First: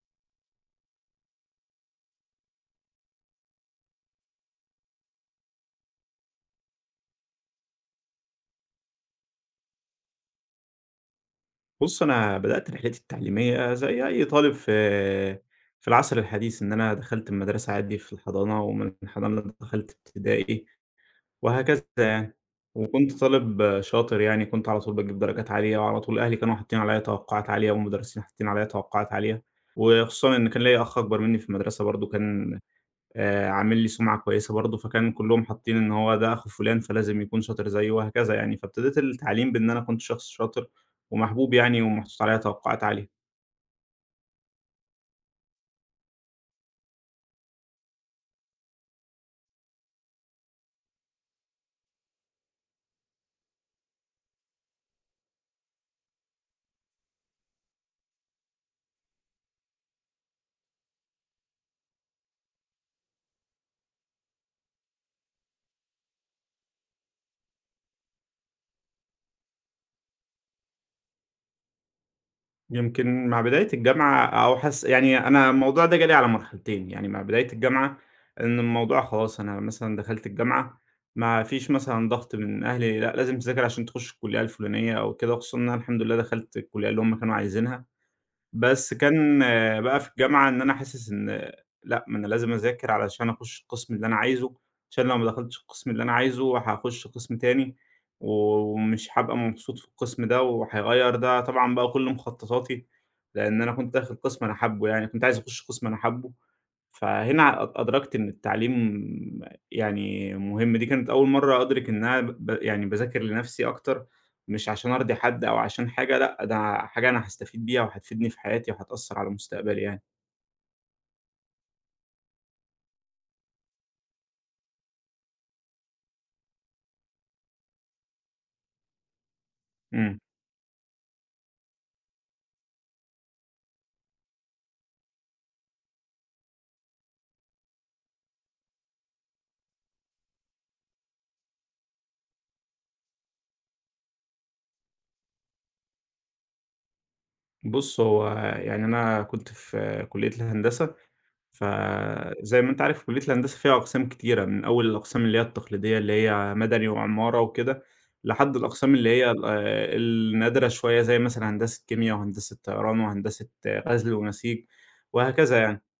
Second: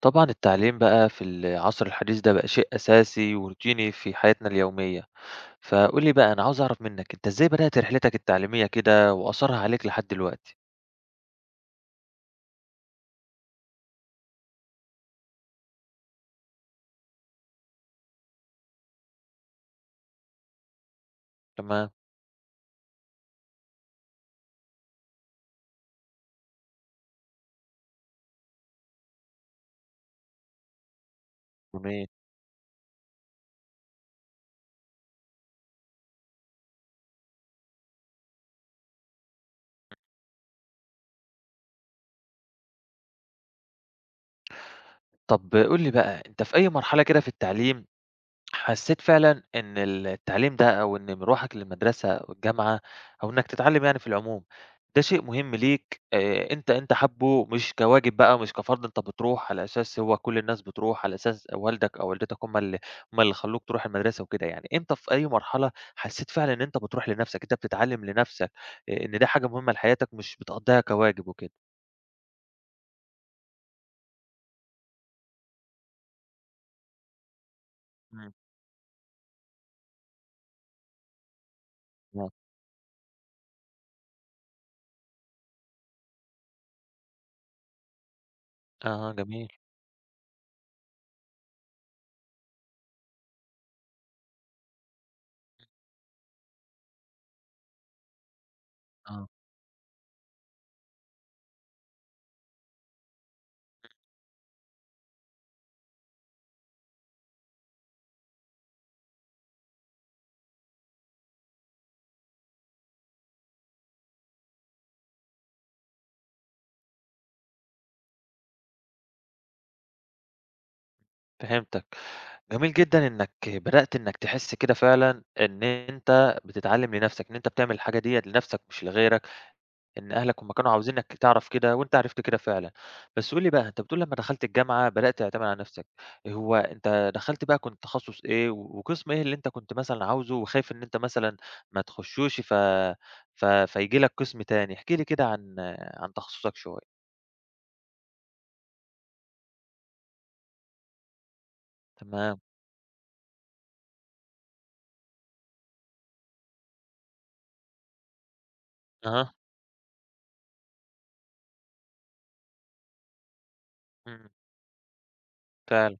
طبعًا التعليم بقى في العصر الحديث ده بقى شيء أساسي وروتيني في حياتنا اليومية، فقُل لي بقى أنا عاوز أعرف منّك أنت إزاي بدأت رحلتك التعليمية كده وأثرها عليك لحد دلوقتي؟ بُص، أنا بدأت رحلتي التعليمية زي أي طالب في العصر الحديث، إن أنا دخلت المدرسة عادي في الحضانة، ومن الحضانة دخلت ابتدائي وهكذا تمام، يعني. وكنت طالب شاطر يعني، كنت على طول باجيب درجات عالية، وعلى طول أهلي كانوا حاطين عليَّ توقعات عالية، والمدرسين حاطين عليَّ توقعات عالية، وخصوصًا إن كان ليّا أخ أكبر مني في المدرسة برضه جميل. كان عامل لي سُمعة كويسة برضه، فكان كلّهم حاطين إن هو ده أخو فُلان فلازم يكون شاطر زيّه وهكذا يعني، فابتديت التعليم بإن أنا كنت شخص شاطر ومحبوب يعني ومحطوط عليّا توقعات عالية. طَب قُل لي بقى أنت في أي مرحلة كده في التعليم حسيت فعلًا إن التعليم ده أو إن مروحك للمدرسة أو الجامعة أو إنك تتعلم يعني في العموم، ده شيء مهم ليك أنت حابّه مش كواجب بقى مش كفرض أنت بتروح على أساس هو كل الناس بتروح، على أساس والدك أو والدتك هم اللي خلّوك تروح المدرسة وكده يعني، إمتى في أي مرحلة حسيت فعلًا إن أنت بتروح لنَفْسك، أنت بتتعلم لنَفْسك، إن ده حاجة مهمة لحياتك مش بتقضّيها كواجب وكده؟ يمكن مع بداية الجامعة أو حس يعني أنا الموضوع ده جالي على مرحلتين، يعني مع بداية الجامعة إمم، إن الموضوع خلاص أنا مثلًا دخلت الجامعة ما فيش مثلًا آه، ضغط من أهلي لأ لازم تذاكر عشان تخُش الكلية الفُلانية أو كده، وخصوصًا إن أنا الحمد لله دخلت الكلية اللي هُم كانوا عايزينها. بس آه، كان جميل، آه، بقى في الجامعة إن أنا حاسس إن آه، لأ، ما أنا لازم أذاكر علشان أخُش القسم اللي أنا عايزه، عشان لو ما دخلتش القسم اللي أنا عايزه هاخُش قسم تاني، ومش آه. هابقى مبسوط في القسم ده وهيغيّر ده طبعًا بقى كل مخططاتي، لإن أنا كنت داخل قسم أنا حابه يعني، كنت عايز أخُش قسم أنا حابه. فهنا أدركت إن التعليم يعني مهم، دي كانت أول مرّة أدرك إن أنا يعني باذاكر لنفسي أكتر، مش عشان أرضي حد أو عشان حاجة لأ، ده حاجة أنا هاستفيد بيها وهتفيدني في حياتي وهتأثّر على مستقبلي يعني. فهمتك. جميل جدًا إنّك بدأت إنّك تحس كده فعلًا إن أنت بتتعلّم لنَفْسك، إن أنت بتعمل الحاجة ديّة لنَفْسك مش لغيرك، إن إمم، أهلك هم كانوا عاوزين إنّك تعرف كده وأنت عرفت كده فعلًا. بس قُل لي بقى، أنت بتقول لمّا دخلت الجامعة بدأت تعتمد على نَفْسك، هو أنت دخلت بقى كنت تخصُّص إيه وقسم إيه اللي أنت كنت مثلًا عاوزه وخايف إن أنت مثلًا ما تخشّوش ف ف فييجي لك قسم تاني؟ احكِ لي كده عن تخصُّصك شوية. بُص هو يعني أنا كنت في كلية الهندسة تمام. فزي ما أنت عارف كلية الهندسة فيها أقسام كتيرة، من أول الأقسام اللي هي التقليدية اللي هي مدني وعمارة وكده، لحد الأقسام اللي هي أها. ال النادرة شوية زي مثلًا هندسة كيميا وهندسة طيران وهندسة آه، غزل إمم. ونسيج وهكذا يعني. فعلًا،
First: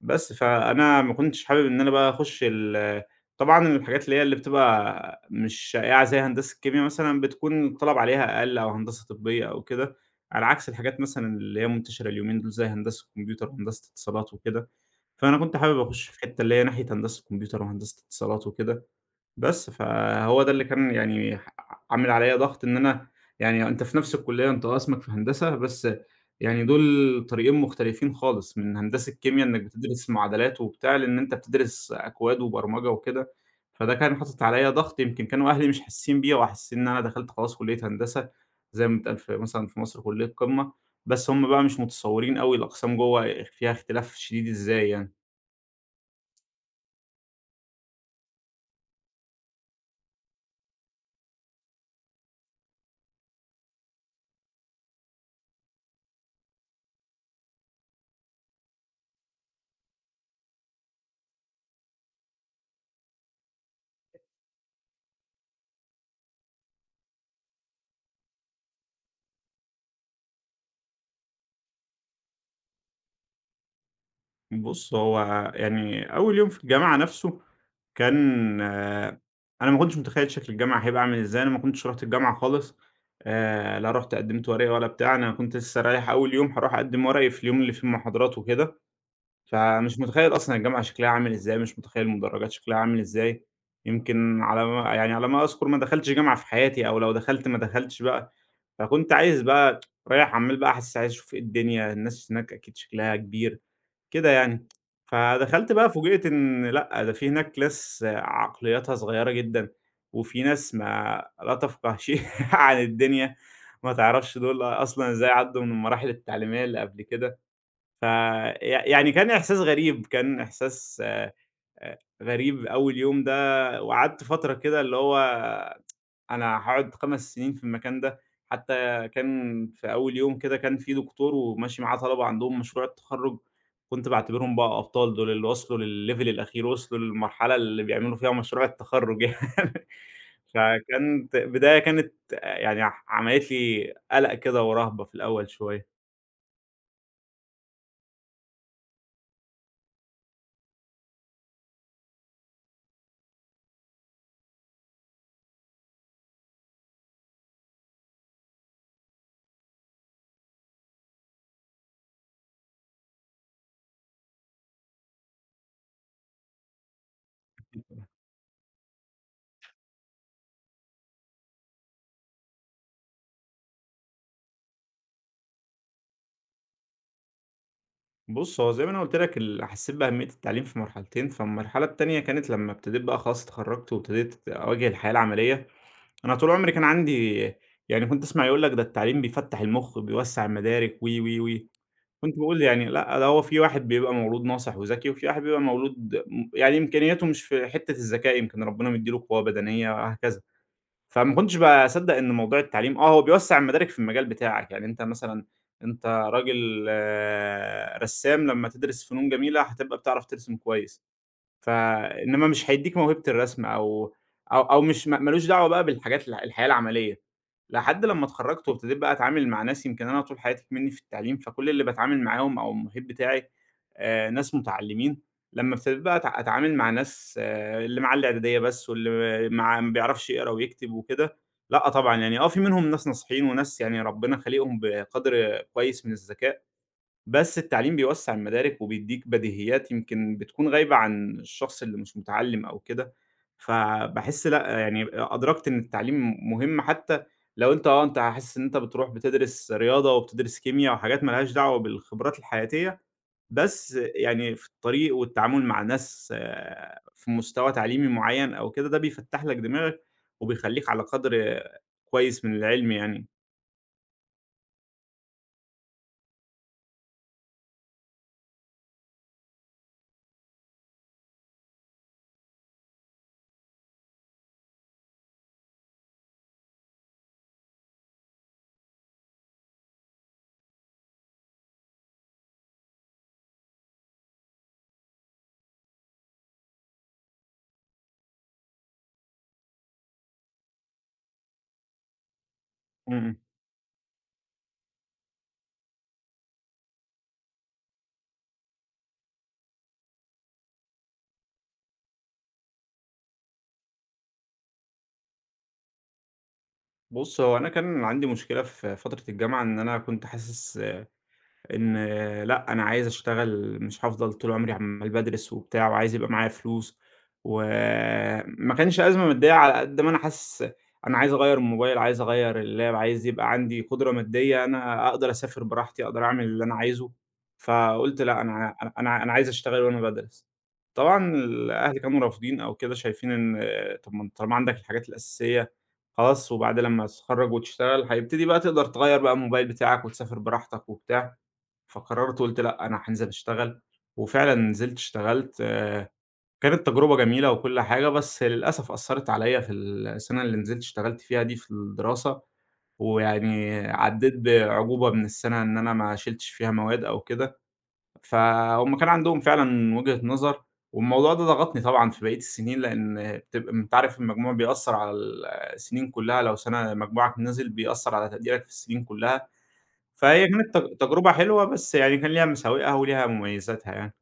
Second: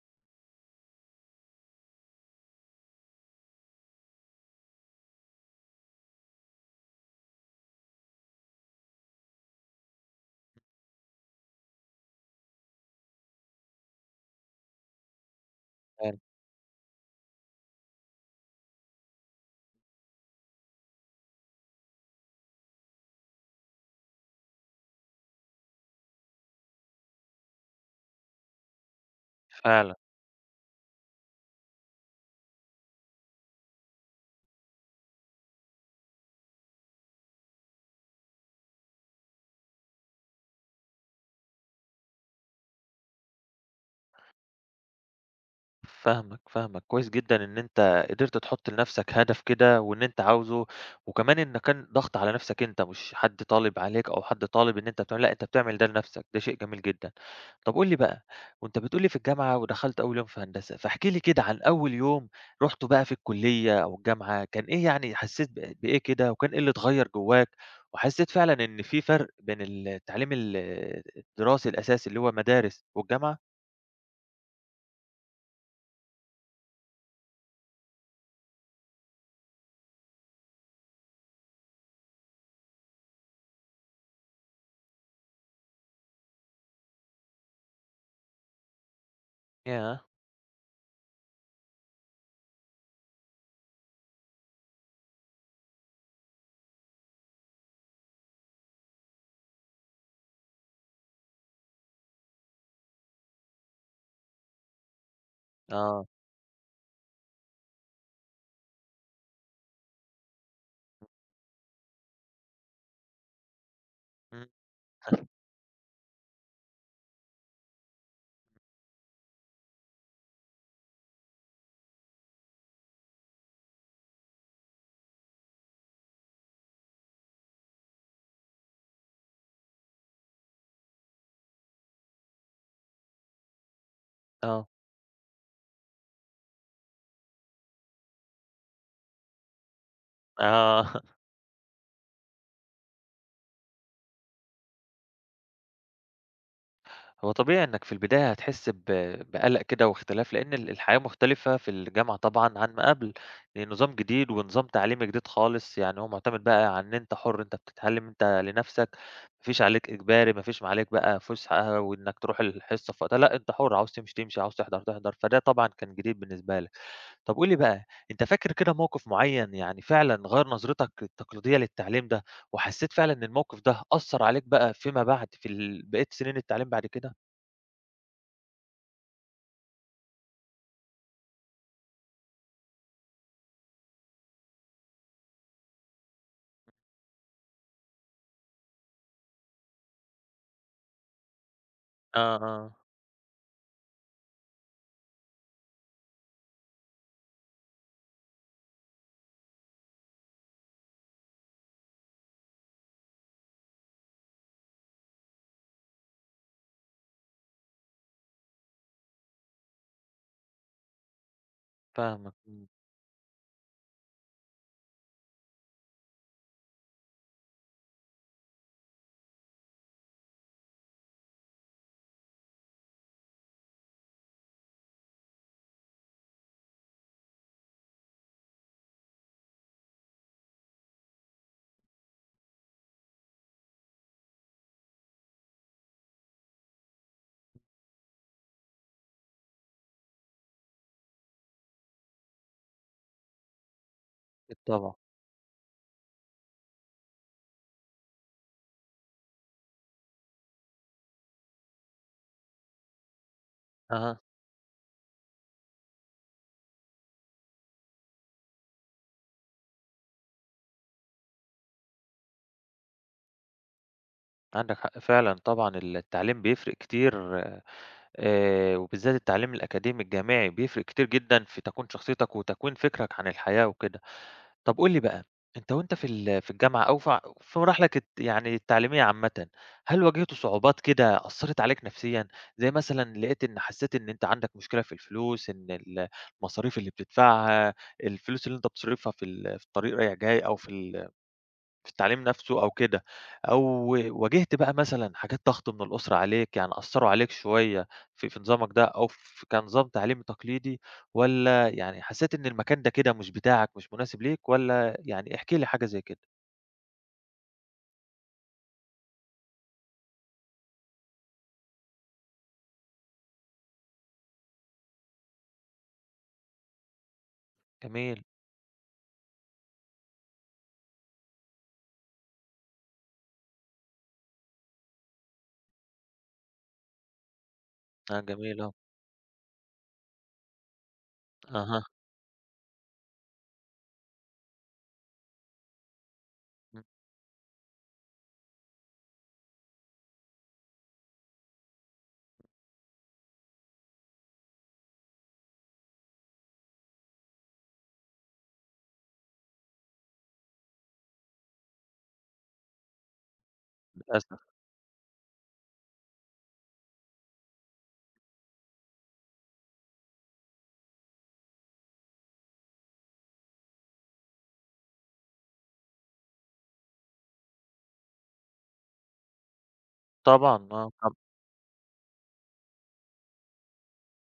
بس، فأنا ما كنتش حابب إن أنا بقى أخُش ال طبعًا الحاجات اللي هي اللي بتبقى مش شائعة زي هندسة الكيميا مثلًا بتكون الطلب عليها أقل أو هندسة طبية أو كده، على عكس الحاجات مثلًا اللي هي منتشرة اليومين دول زي هندسة الكمبيوتر وهندسة اتصالات وكده، فأنا كنت حابب أخُش في فعلًا، الحتّة اللي هي ناحية هندسة كمبيوتر وهندسة اتصالات وكده. بس، فهو ده اللي كان يعني عامل عليّا ضغط إن أنا يعني أنت في نفس الكلية، أنت قسمك في هندسة، بس يعني دول طريقين مختلفين خالص، من هندسة كيميا إنك فعلًا. بتدرس معادلات وبتاع، لإن أنت بتدرس أكواد وبرمجة وكده، فده كان حاطط عليّا ضغط يمكن كانوا أهلي مش حاسين بيه أو حاسين إن أنا دخلت خلاص كلية هندسة، زي ما بيتقال في مثلًا في مصر كلية قمة، بس هُم بقى مش متصورين أوي الأقسام جوّه فيها اختلاف شديد إزاي يعني. فاهمك، فاهمك، كويس جدًا إن أنت قدرت تحُط لنَفْسك هدف كده وإن أنت عاوزه، وكمان إن كان ضغط على نَفْسك أنت مش حد طالب عليك أو حد طالب إن أنت بتعمل لأ، أنت بتعمل ده لنَفْسك، ده شيء جميل جدًا. طَب قُل لي بقى، وأنت بتقول لي في الجامعة ودخلت أول يوم في هندسة، فاحكِ لي كده عن أول يوم رُحته بقى في الكُلّية أو الجامعة، كان إيه يعني حسّيت بإيه كده وكان إيه اللي اتغيّر جوّاك وحسّيت فعلًا إن في فرق بين التعليم الدراسي الأساسي اللي هو مدارس والجامعة؟ بُص، هو يعني أول يوم في الجامعة نَفْسه كان آه، أنا ما كنتش متخيّل شكل الجامعة هيبقى عامل إزاي، أنا ما كنتش رُحت الجامعة خالص لا رُحت قدّمت ورقي ولا بتاع، أنا كنت لسه رايح أول يوم هاروح أقدّم ورقي في اليوم اللي فيه المحاضرات وكده، فمش ياه! متخيّل أصلًا الجامعة شكلها عامل إزاي، مش متخيّل المدرجات شكلها عامل إزاي، يمكن على ما يعني على ما أذكر ما دخلتش جامعة في حياتي أو لو دخلت ما دخلتش بقى، فكنت عايز بقى رايح عمّال بقى أحسّ عايز أشوف إيه الدنيا، الناس هناك أكيد شكلها كبير، كده يعني. فدخلت بقى آه. فوجئت إن لأ، ده في هناك ناس عقلياتها صغيرة جدًا، وفي ناس ما لا تفقه شيء عن الدنيا، ما تعرفش إمم، دول أصلًا إزاي عدّوا من المراحل التعليمية اللي قبل كده. ف يع يعني كان إحساس غريب، كان إحساس غريب أول يوم ده، وقعدت فترة كده اللي هو أنا هاقعد 5 سنين في المكان ده، حتى كان في أول يوم كده كان في دكتور وماشي معاه طلبة عندهم مشروع التخرُّج، كنت باعتبرهم آه. بقى أبطال دول اللي وصلوا للlevel الأخير، وصلوا للمرحلة اللي بيعملوا فيها مشروع التخرُّج يعني آه، فكانت بداية كانت يعني عملت لي قلق كده ورهبة في الأول شوية. هو طبيعي إنك في البداية هتحس بقلق كده واختلاف، لإن الحياة مختلفة في الجامعة طبعًا عن ما قبل، لأن نظام جديد ونظام تعليمي جديد خالص، يعني هو معتمد بقى على إن أنت حُر، أنت بتتعلم أنت لنفسك، ما فيش عليك إجباري، ما فيش عليك بقى فُسحة وإنك تروح الحصة في وقتها، لأ أنت حُر، عاوز تمشي تمشي، عاوز تحضر تحضر، فده طبعًا كان جديد بالنسبة لك. طب قُل لي بقى، أنت فاكر كده موقف معيّن يعني فعلًا غيّر نظرتك التقليدية للتعليم ده، وحسّيت فعلًا إن الموقف ده أثّر عليك بقى فيما بعد في بقية سنين التعليم بعد كده؟ بُص، هو زي ما أنا قُلت لك ال حسيت بأهمية التعليم في مرحلتين، فالمرحلة التانية كانت لمّا ابتديت بقى خلاص اتخرّجت وابتديت أواجه الحياة العملية. أنا طول عمري كان عندي يعني كنت أسمع يقول لك ده التعليم بيفتّح المُخ، بيوسّع المدارك و. كنت آه، باقول آه، يعني لأ، ده هو في واحد بيبقى مولود ناصح وذكي، وفي واحد بيبقى مولود يعني إمكانياته مش في حتّة الذكاء، يمكن ربنا مدّي له قوة بدنية وهكذا. فما كنتش باصدّق إن موضوع التعليم آه، هو بيوسّع المدارك في المجال بتاعك، يعني أنت مثلًا أنت راجل آه، رسّام لمّا تدرس فنون جميلة هتبقى بتعرف ترسم كويس. ف فاهمك، إنما إمم. مش هيدّيك موهبة الرسم أو أو مش ما لوش دعوة بقى بالحاجات الح الحياة العملية. لحد لمّا اتخرّجت وابتديت بقى أتعامل مع ناس يمكن أنا طول حياتي إكمنّي في التعليم، فكل اللي باتعامل معاهم أو المحيط بتاعي ناس متعلّمين، لمّا ابتديت بقى أتعامل مع ناس آه، اللي معاه الإعدادية بس واللي مع ما بيعرفش يقرا ويكتب وكده، لأ طبعًا، يعني آه في منهم ناس ناصحين وناس يعني ربنا خالقهم بقدر كويس من الذكاء بس التعليم بيوسّع المدارك وبيدّيك بديهيات يمكن بتكون غايبة عن الشخص اللي مش متعلّم أو كده، فباحس أكيد لأ، طبعًا، يعني أدركت إن التعليم مهم حتى لو أنت آه، أنت حاسس إن أنت بتروح بتدرس رياضة وبتدرس كيميا وحاجات ما لهاش دعوة بالخبرات الحياتية، بس أها، يعني في الطريق والتعامل مع ناس آه، في مستوى تعليمي معيّن أو كده، ده بيفتّح لك دماغك وبيخلّيك على قدر كويس من العلم يعني. عندك حق فعلًا طبعًا التعليم بيفرق كتير وبالذات التعليم الأكاديمي الجامعي بيفرق كتير جدًا في تكوين شخصيتك وتكوين فكرك عن الحياة وكده. طب قُل لي بقى، أنت في ال في الجامعة أو في مراحلك يعني التعليمية عامةً، هل واجهت صعوبات كده أثّرت عليك نفسيًا؟ زي مثلًا لقيت إن حسّيت إن أنت عندك مشكلة في الفلوس، إن المصاريف اللي بتدفعها، الفلوس اللي أنت بتصرفها في ال في الطريق رايح جاي أو في ال في التعليم نفسه أو كده، إمم، إمم. أو واجهت بقى مثلًا حاجات ضغط من الأسرة عليك، يعني أثّروا عليك شوية في نظامك ده أو كنظام تعليمي تقليدي والّا يعني حسّيت إن المكان ده كده مش بتاعك، مش مناسب ليك والّا يعني احكِ لي حاجة زي كده؟ بُص، هو أنا كان عندي مشكلة في فترة الجامعة إن أنا كنت حاسس إن آه، لأ، أنا عايز أشتغل مش هافضل طول عمري عمّال بادرس وبتاع وعايز يبقى معايا فلوس، جميل، وما كانش أزمة مادية على قد ما أنا حاسس أنا عايز أغيّر الموبايل، عايز أغيّر اللاب، عايز يبقى عندي قدرة مادية أنا أقدر أسافر براحتي، أقدر أعمل اللي أنا عايزه، آه فقُلت لأ، جميل، آه، أنا عايز أشتغل وأنا بادرس. طبعًا أها، الأهل كانوا رافضين أو كده شايفين إن آه، طَب ما أنت طالما عندك الحاجات الأساسية خلاص وبعد إمم، لمّا تتخرّج وتشتغل هيبتدي بقى تقدر تغيّر بقى الموبايل بتاعك وتسافر براحتك وبتاع. فقررت وقُلت لأ، أنا هانزل أشتغل، وفعلًا نزلت اشتغلت كانت تجربة جميلة وكل حاجة، بس للأسف أثّرت عليَّ في السنة اللي نزلت اشتغلت فيها دي في الدراسة، ويعني عدّيت للأسف، بعجوبة من السنة إن أنا ما شيلتش فيها مواد أو كده، فهُم كان عندهم فعلًا وجهة نظر، والموضوع ده ضغطني طبعًا في بقية السنين، لإن بتبقى أنت عارف المجموع بيأثّر على ال السنين كلّها، لو سنة مجموعك نزل بيأثّر على تقديرك في السنين كلّها. فهي طبعًا، كانت آه طبعًا. تجربة حلوة، بس يعني كان ليها مساوئها وليها مميزاتها يعني.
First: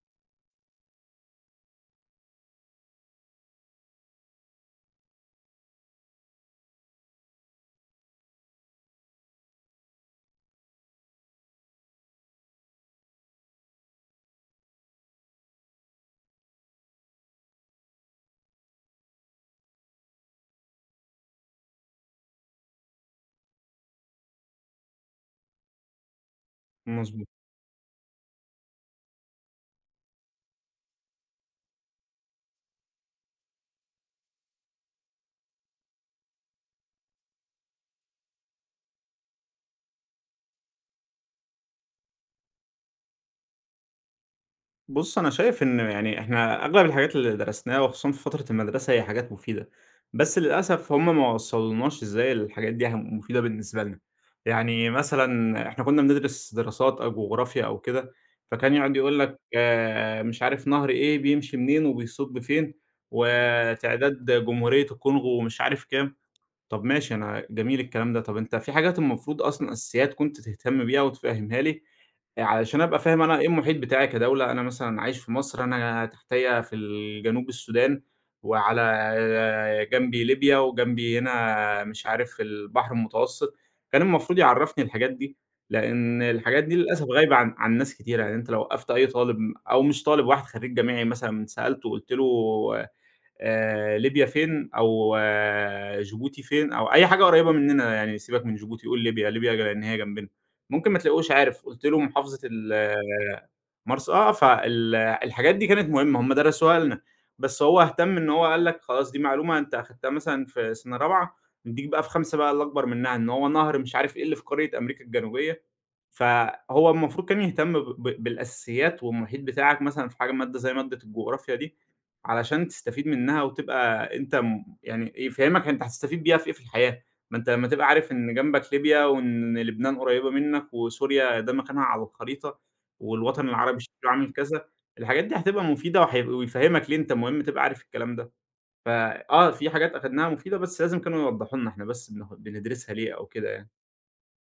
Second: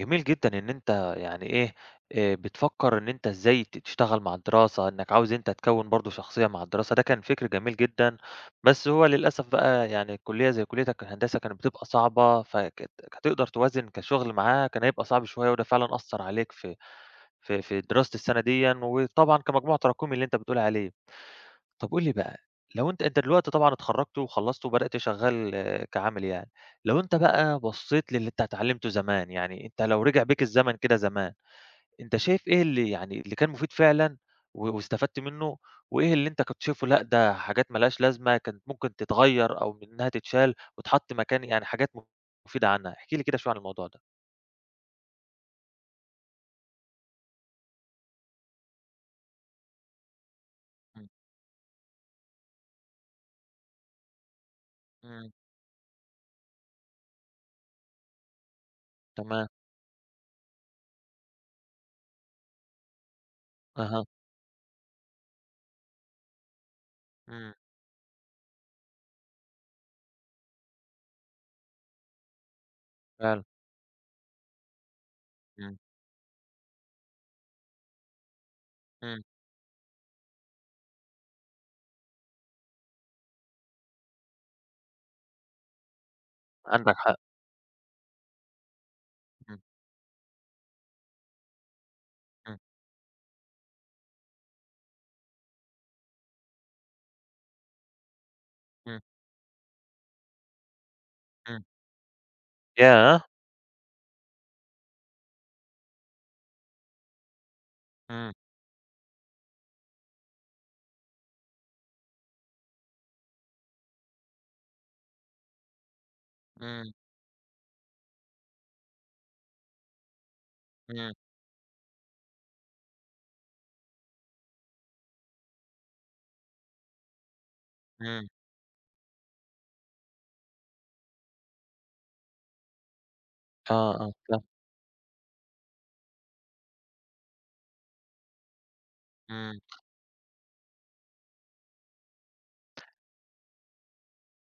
جميل جدًا إن أنت يعني إيه، بتفكّر إن أنت إزاي تشتغل مع الدراسة، إنّك عاوز أنت تكوّن برضه شخصية مع الدراسة، ده كان فكر جميل جدًا، بس هو للأسف بقى يعني كُلّية زي كُلّيتك الهندسة كانت بتبقى صعبة، فكانت هتقدر توازن كشغل معاها كان هيبقى صعب شوية وده فعلًا أثّر عليك في دراسة السنة ديًا وطبعًا كمجموع تراكمي اللي أنت بتقول عليه. طب قُل لي بقى، لو أنت دلوقتي طبعًا اتخرّجت وخلّصت وبدأت شغّال آه، كعامل يعني، لو أنت مضبوط. بقى بصّيت للي أنت اتعلّمته زمان، يعني أنت لو رجع بيك الزمن كده زمان، أنت شايف إيه اللي يعني اللي كان مفيد فعلًا واستفدت منّه، وإيه اللي أنت كنت شايفه لأ، ده حاجات ما لهاش لازمة كانت ممكن تتغيّر أو إنّها تتشال وتتحط مكان يعني حاجات مفيدة عنها؟ احكِ لي كده شوية عن الموضوع ده. بُص، أنا شايف إن يعني إحنا أغلب الحاجات اللي درسناها وخصوصًا في فترة المدرسة هي حاجات مفيدة، بس للأسف إمم، هم ما وصّلوناش إزاي الحاجات دي هم مفيدة بالنسبة لنا. يعني إمم، مثلًا إحنا كنا بندرس دراسات أو جغرافيا أو كده، فكان يقعد يقول لك تمام، مش عارف نهر إيه بيمشي منين وبيصُب فين، أها، وتعداد جمهورية الكونغو ومش عارف كام. طب ماشي أنا إمم، جميل الكلام ده، طب أنت في حاجات المفروض أصلًا أساسيات كنت تهتم بيها وتفهّمها لي، علشان أبقى فاهم أنا فعلًا، إيه المحيط بتاعي كدولة، أنا مثلًا عايش في مصر، إمم، أنا تحتيّا في الجنوب السودان، إمم، وعلى جنبي ليبيا، وجنبي هنا مش عارف البحر المتوسط، كان المفروض يعرّفني الحاجات دي، لإن الحاجات دي عندك للأسف حق، غايبة عن ناس كتيرة، يعني أنت لو وقّفت أي طالب إمم، أو مش طالب واحد خريج جامعي مثلًا سألته وقُلت له إمم، ليبيا فين أو آه، جيبوتي فين أو أي حاجة قريّبة مننا، يعني سيبك من جيبوتي قُل إمم، ليبيا، ليبيا لإن هي جنبنا، ممكن ما تلاقوش عارف، إمم، قُلت له محافظة ال ياه! آه، مرسى آه، فال الحاجات دي كانت مهمة، هم درسوها لنا، بس هو اهتم إن إمم، هو قال لك خلاص دي معلومة أنت أخدتها مثلًا في سنة رابعة، ندّيك بقى في خمسة بقى اللي أكبر منها، إن هو نهر مش عارف إيه اللي في قارة أمريكا الجنوبية فهو إمم. المفروض كان يهتم ب ب بالأساسيات والمحيط بتاعك مثلًا في حاجة مادة زي مادة إمم، الجغرافيا دي، علشان تستفيد منها وتبقى أنت م يعني يفهمك أنت هتستفيد بيها في إيه في الحياة، ما أنت لمّا تبقى عارف إمم. إن جنبك ليبيا وإن لبنان قريبة منك وسوريا ده مكانها على الخريطة، والوطن آه، العربي شكله آه، عامل فاهم. كذا، الحاجات دي هتبقى مفيدة وهي ويفهمك ليه أنت مهم تبقى عارف الكلام ده، فآه إمم، في حاجات أخدناها مفيدة بس لازم كانوا يوضحوا لنا إحنا بس بندرسها ليه أو كده يعني.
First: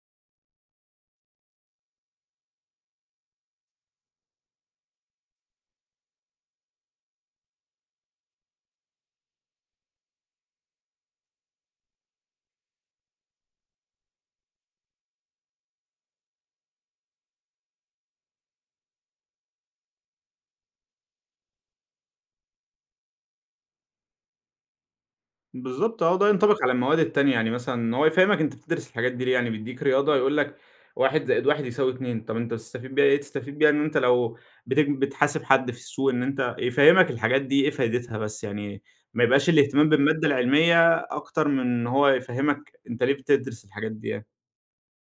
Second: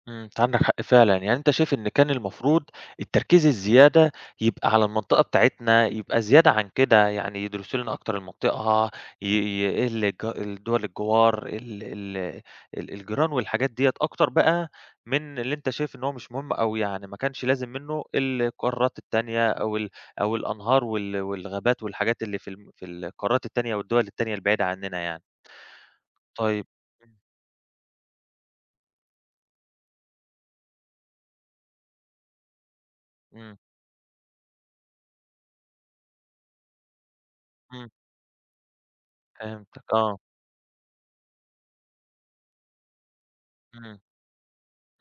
إمم، أنت عندك حق فعلًا، يعني أنت شايف إن كان المفروض التركيز الزيادة يبقى على المنطقة بتاعتنا، يبقى زيادة عن كده، يعني يدرسوا لنا أكتر المنطقة، ي ي إيه اللي الدول الجوار، ال ال ال الجيران والحاجات ديّة أكتر بقى من اللي أنت شايف إن هو مش مهم أوي يعني، ما كانش لازم منه القارات التانية أو الأنهار والغابات والحاجات اللي في الم في القارات التانية والدول التانية البعيدة عننا يعني. بالضبط آه، ده ينطبق طيب على المواد إمم، التانية، يعني مثلًا ان هو يفهمك أنت بتدرس الحاجات دي ليه، يعني بيدّيك رياضة يقول لك 1+1=2، طَب أنت بتستفيد بيها إيه؟ إمم، تستفيد بيها إن أنت لو بتحاسب حد في السوق إن أنت يفهمك الحاجات دي إيه إمم. فايدتها بس، يعني ما يبقاش الاهتمام فهمتك آه، بالمادة العلمية أكتر من إن هو يفهمك أنت ليه بتدرس الحاجات إمم، دي يعني.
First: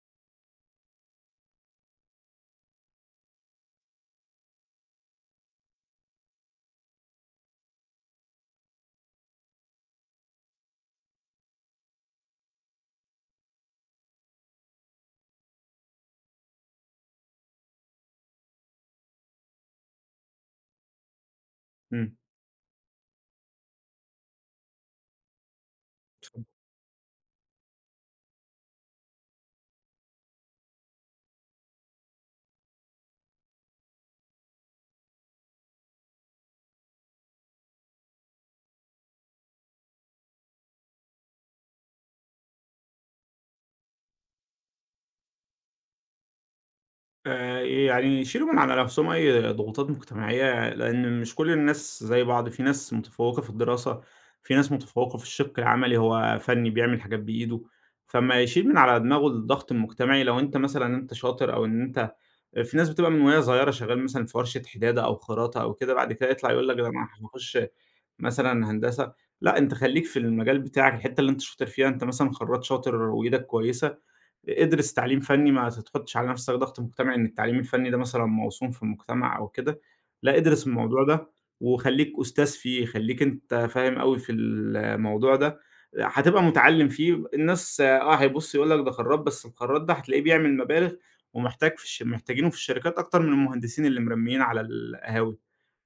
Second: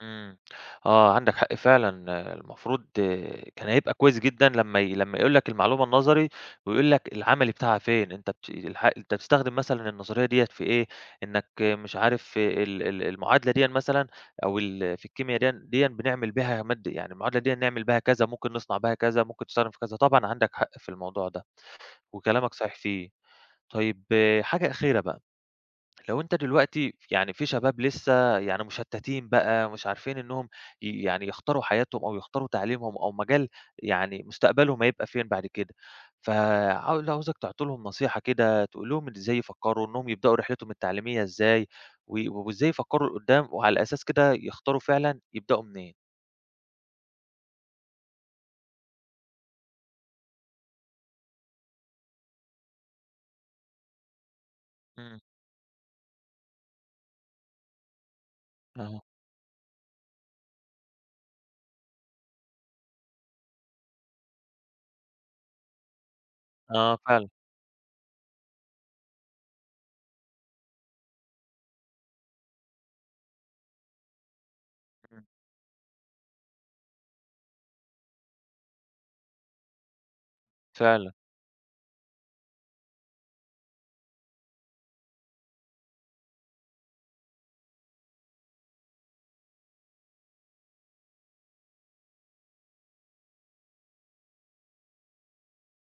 إمم، آه، عندك حق فعلًا آه، المفروض آه، كان هيبقى كويس جدًا لمّا يقول لك المعلومة النظري ويقول لك العملي بتاعها فين، أنت بت الح أنت بتستخدم مثلًا النظرية ديّة في إيه، إنك مش عارف آه، ال ال المعادلة ديًّا مثلًا أو ال في الكيميا ديًّا بنعمل بيها مادة يعني المعادلة ديًّا نعمل بيها كذا، ممكن نصنع بيها كذا، ممكن تستخدم في كذا، طبعًا عندك حق في الموضوع ده إمم. وكلامك صحيح فيه. طيب آه، حاجة أخيرة بقى. لو أنت دلوقتي يعني في شباب لسه يعني مشتتين بقى، مش عارفين إنهم يعني يختاروا حياتهم أو يختاروا تعليمهم أو مجال يعني مستقبلهم هيبقى فين بعد كده، عاوزك تعطي لهم نصيحة كده، تقول لهم إزاي يفكروا إنهم يبدأوا رحلتهم التعليمية إزاي، و وإزاي يفكروا لقدّام وعلى الأساس كده يختاروا فعلًا يبدأوا منين. يعني يشيلوا من على نَفْسهم أي ضغوطات مجتمعية، لإن مش كل الناس زي بعض، في ناس متفوّقة في الدراسة، في ناس متفوّقة إمم. في الشِق العملي هو فَنّي بيعمل حاجات بإيده، فأمّا يشيل من على أها. دماغه الضغط المجتمعي لو أنت مثلًا أنت شاطر أو إن أنت في ناس بتبقى من وهي صغيرة شغّال مثلًا في ورشة حدادة أو خراطة أو كده، بعد كده يطلع يقول لك ده آه أنا فعلًا، هاخُش مثلًا هندسة، لأ أنت خلّيك في المجال بتاعك، الحتّة اللي أنت شاطر فيها، أنت مثلًا خرّاط شاطر وإيدك كويسة ادرس تعليم إمم، فني، ما تحطّش على نفسك ضغط مجتمعي إن التعليم الفني ده مثلًا موسوم في المجتمع أو كده، لأ ادرس الموضوع فعلًا. ده وخلّيك أستاذ فيه، خلّيك أنت فاهم أوي في الموضوع ده، هتبقى متعلّم فيه، الناس آه هيبُص يقول لك ده خرّاط، بس الخرّاط ده هتلاقيه بيعمل مبالغ ومحتاج في محتاجينه في الشركات أكتر من المهندسين اللي مرميين على القهاوي.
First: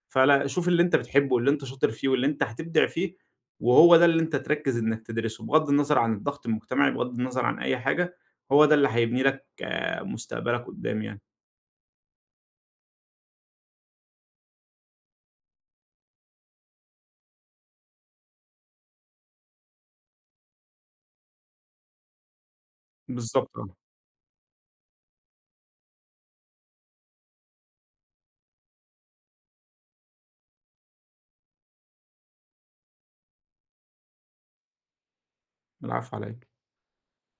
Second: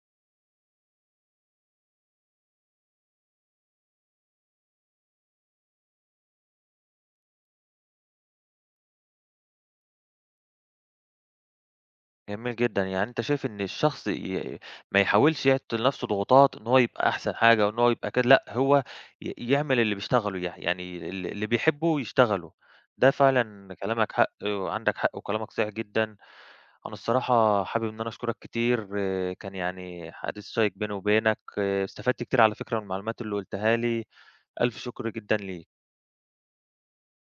فعلًا شوف اللي أنت بتحبه، واللي أنت شاطر فيه، واللي أنت هتبدع فيه، وهو ده اللي أنت تركّز إنك تدرسه، بغض النظر عن الضغط المجتمعي، بغض النظر عن أي حاجة، هو ده اللي هيبني لك آه، مستقبلك قدّام يعني. جميل جدًا، يعني أنت شايف إن الشخص ما يحاولش يحط لنفسه ضغوطات إن هو يبقى أحسن حاجة وإن هو يبقى كده، لأ هو يعمل اللي بيشتغله يعني اللي بيحبه يشتغله، ده بالضبط آه، فعلًا كلامك حق وعندك حق وكلامك صحيح جدًا، أنا الصراحة حابب إن أنا أشكرك كتير آه، كان يعني حديث شيّق بيني وبينك، آه، استفدت كتير على فكرة من المعلومات اللي قُلتها لي، ألف شكر جدًا ليك. العفو على إيه.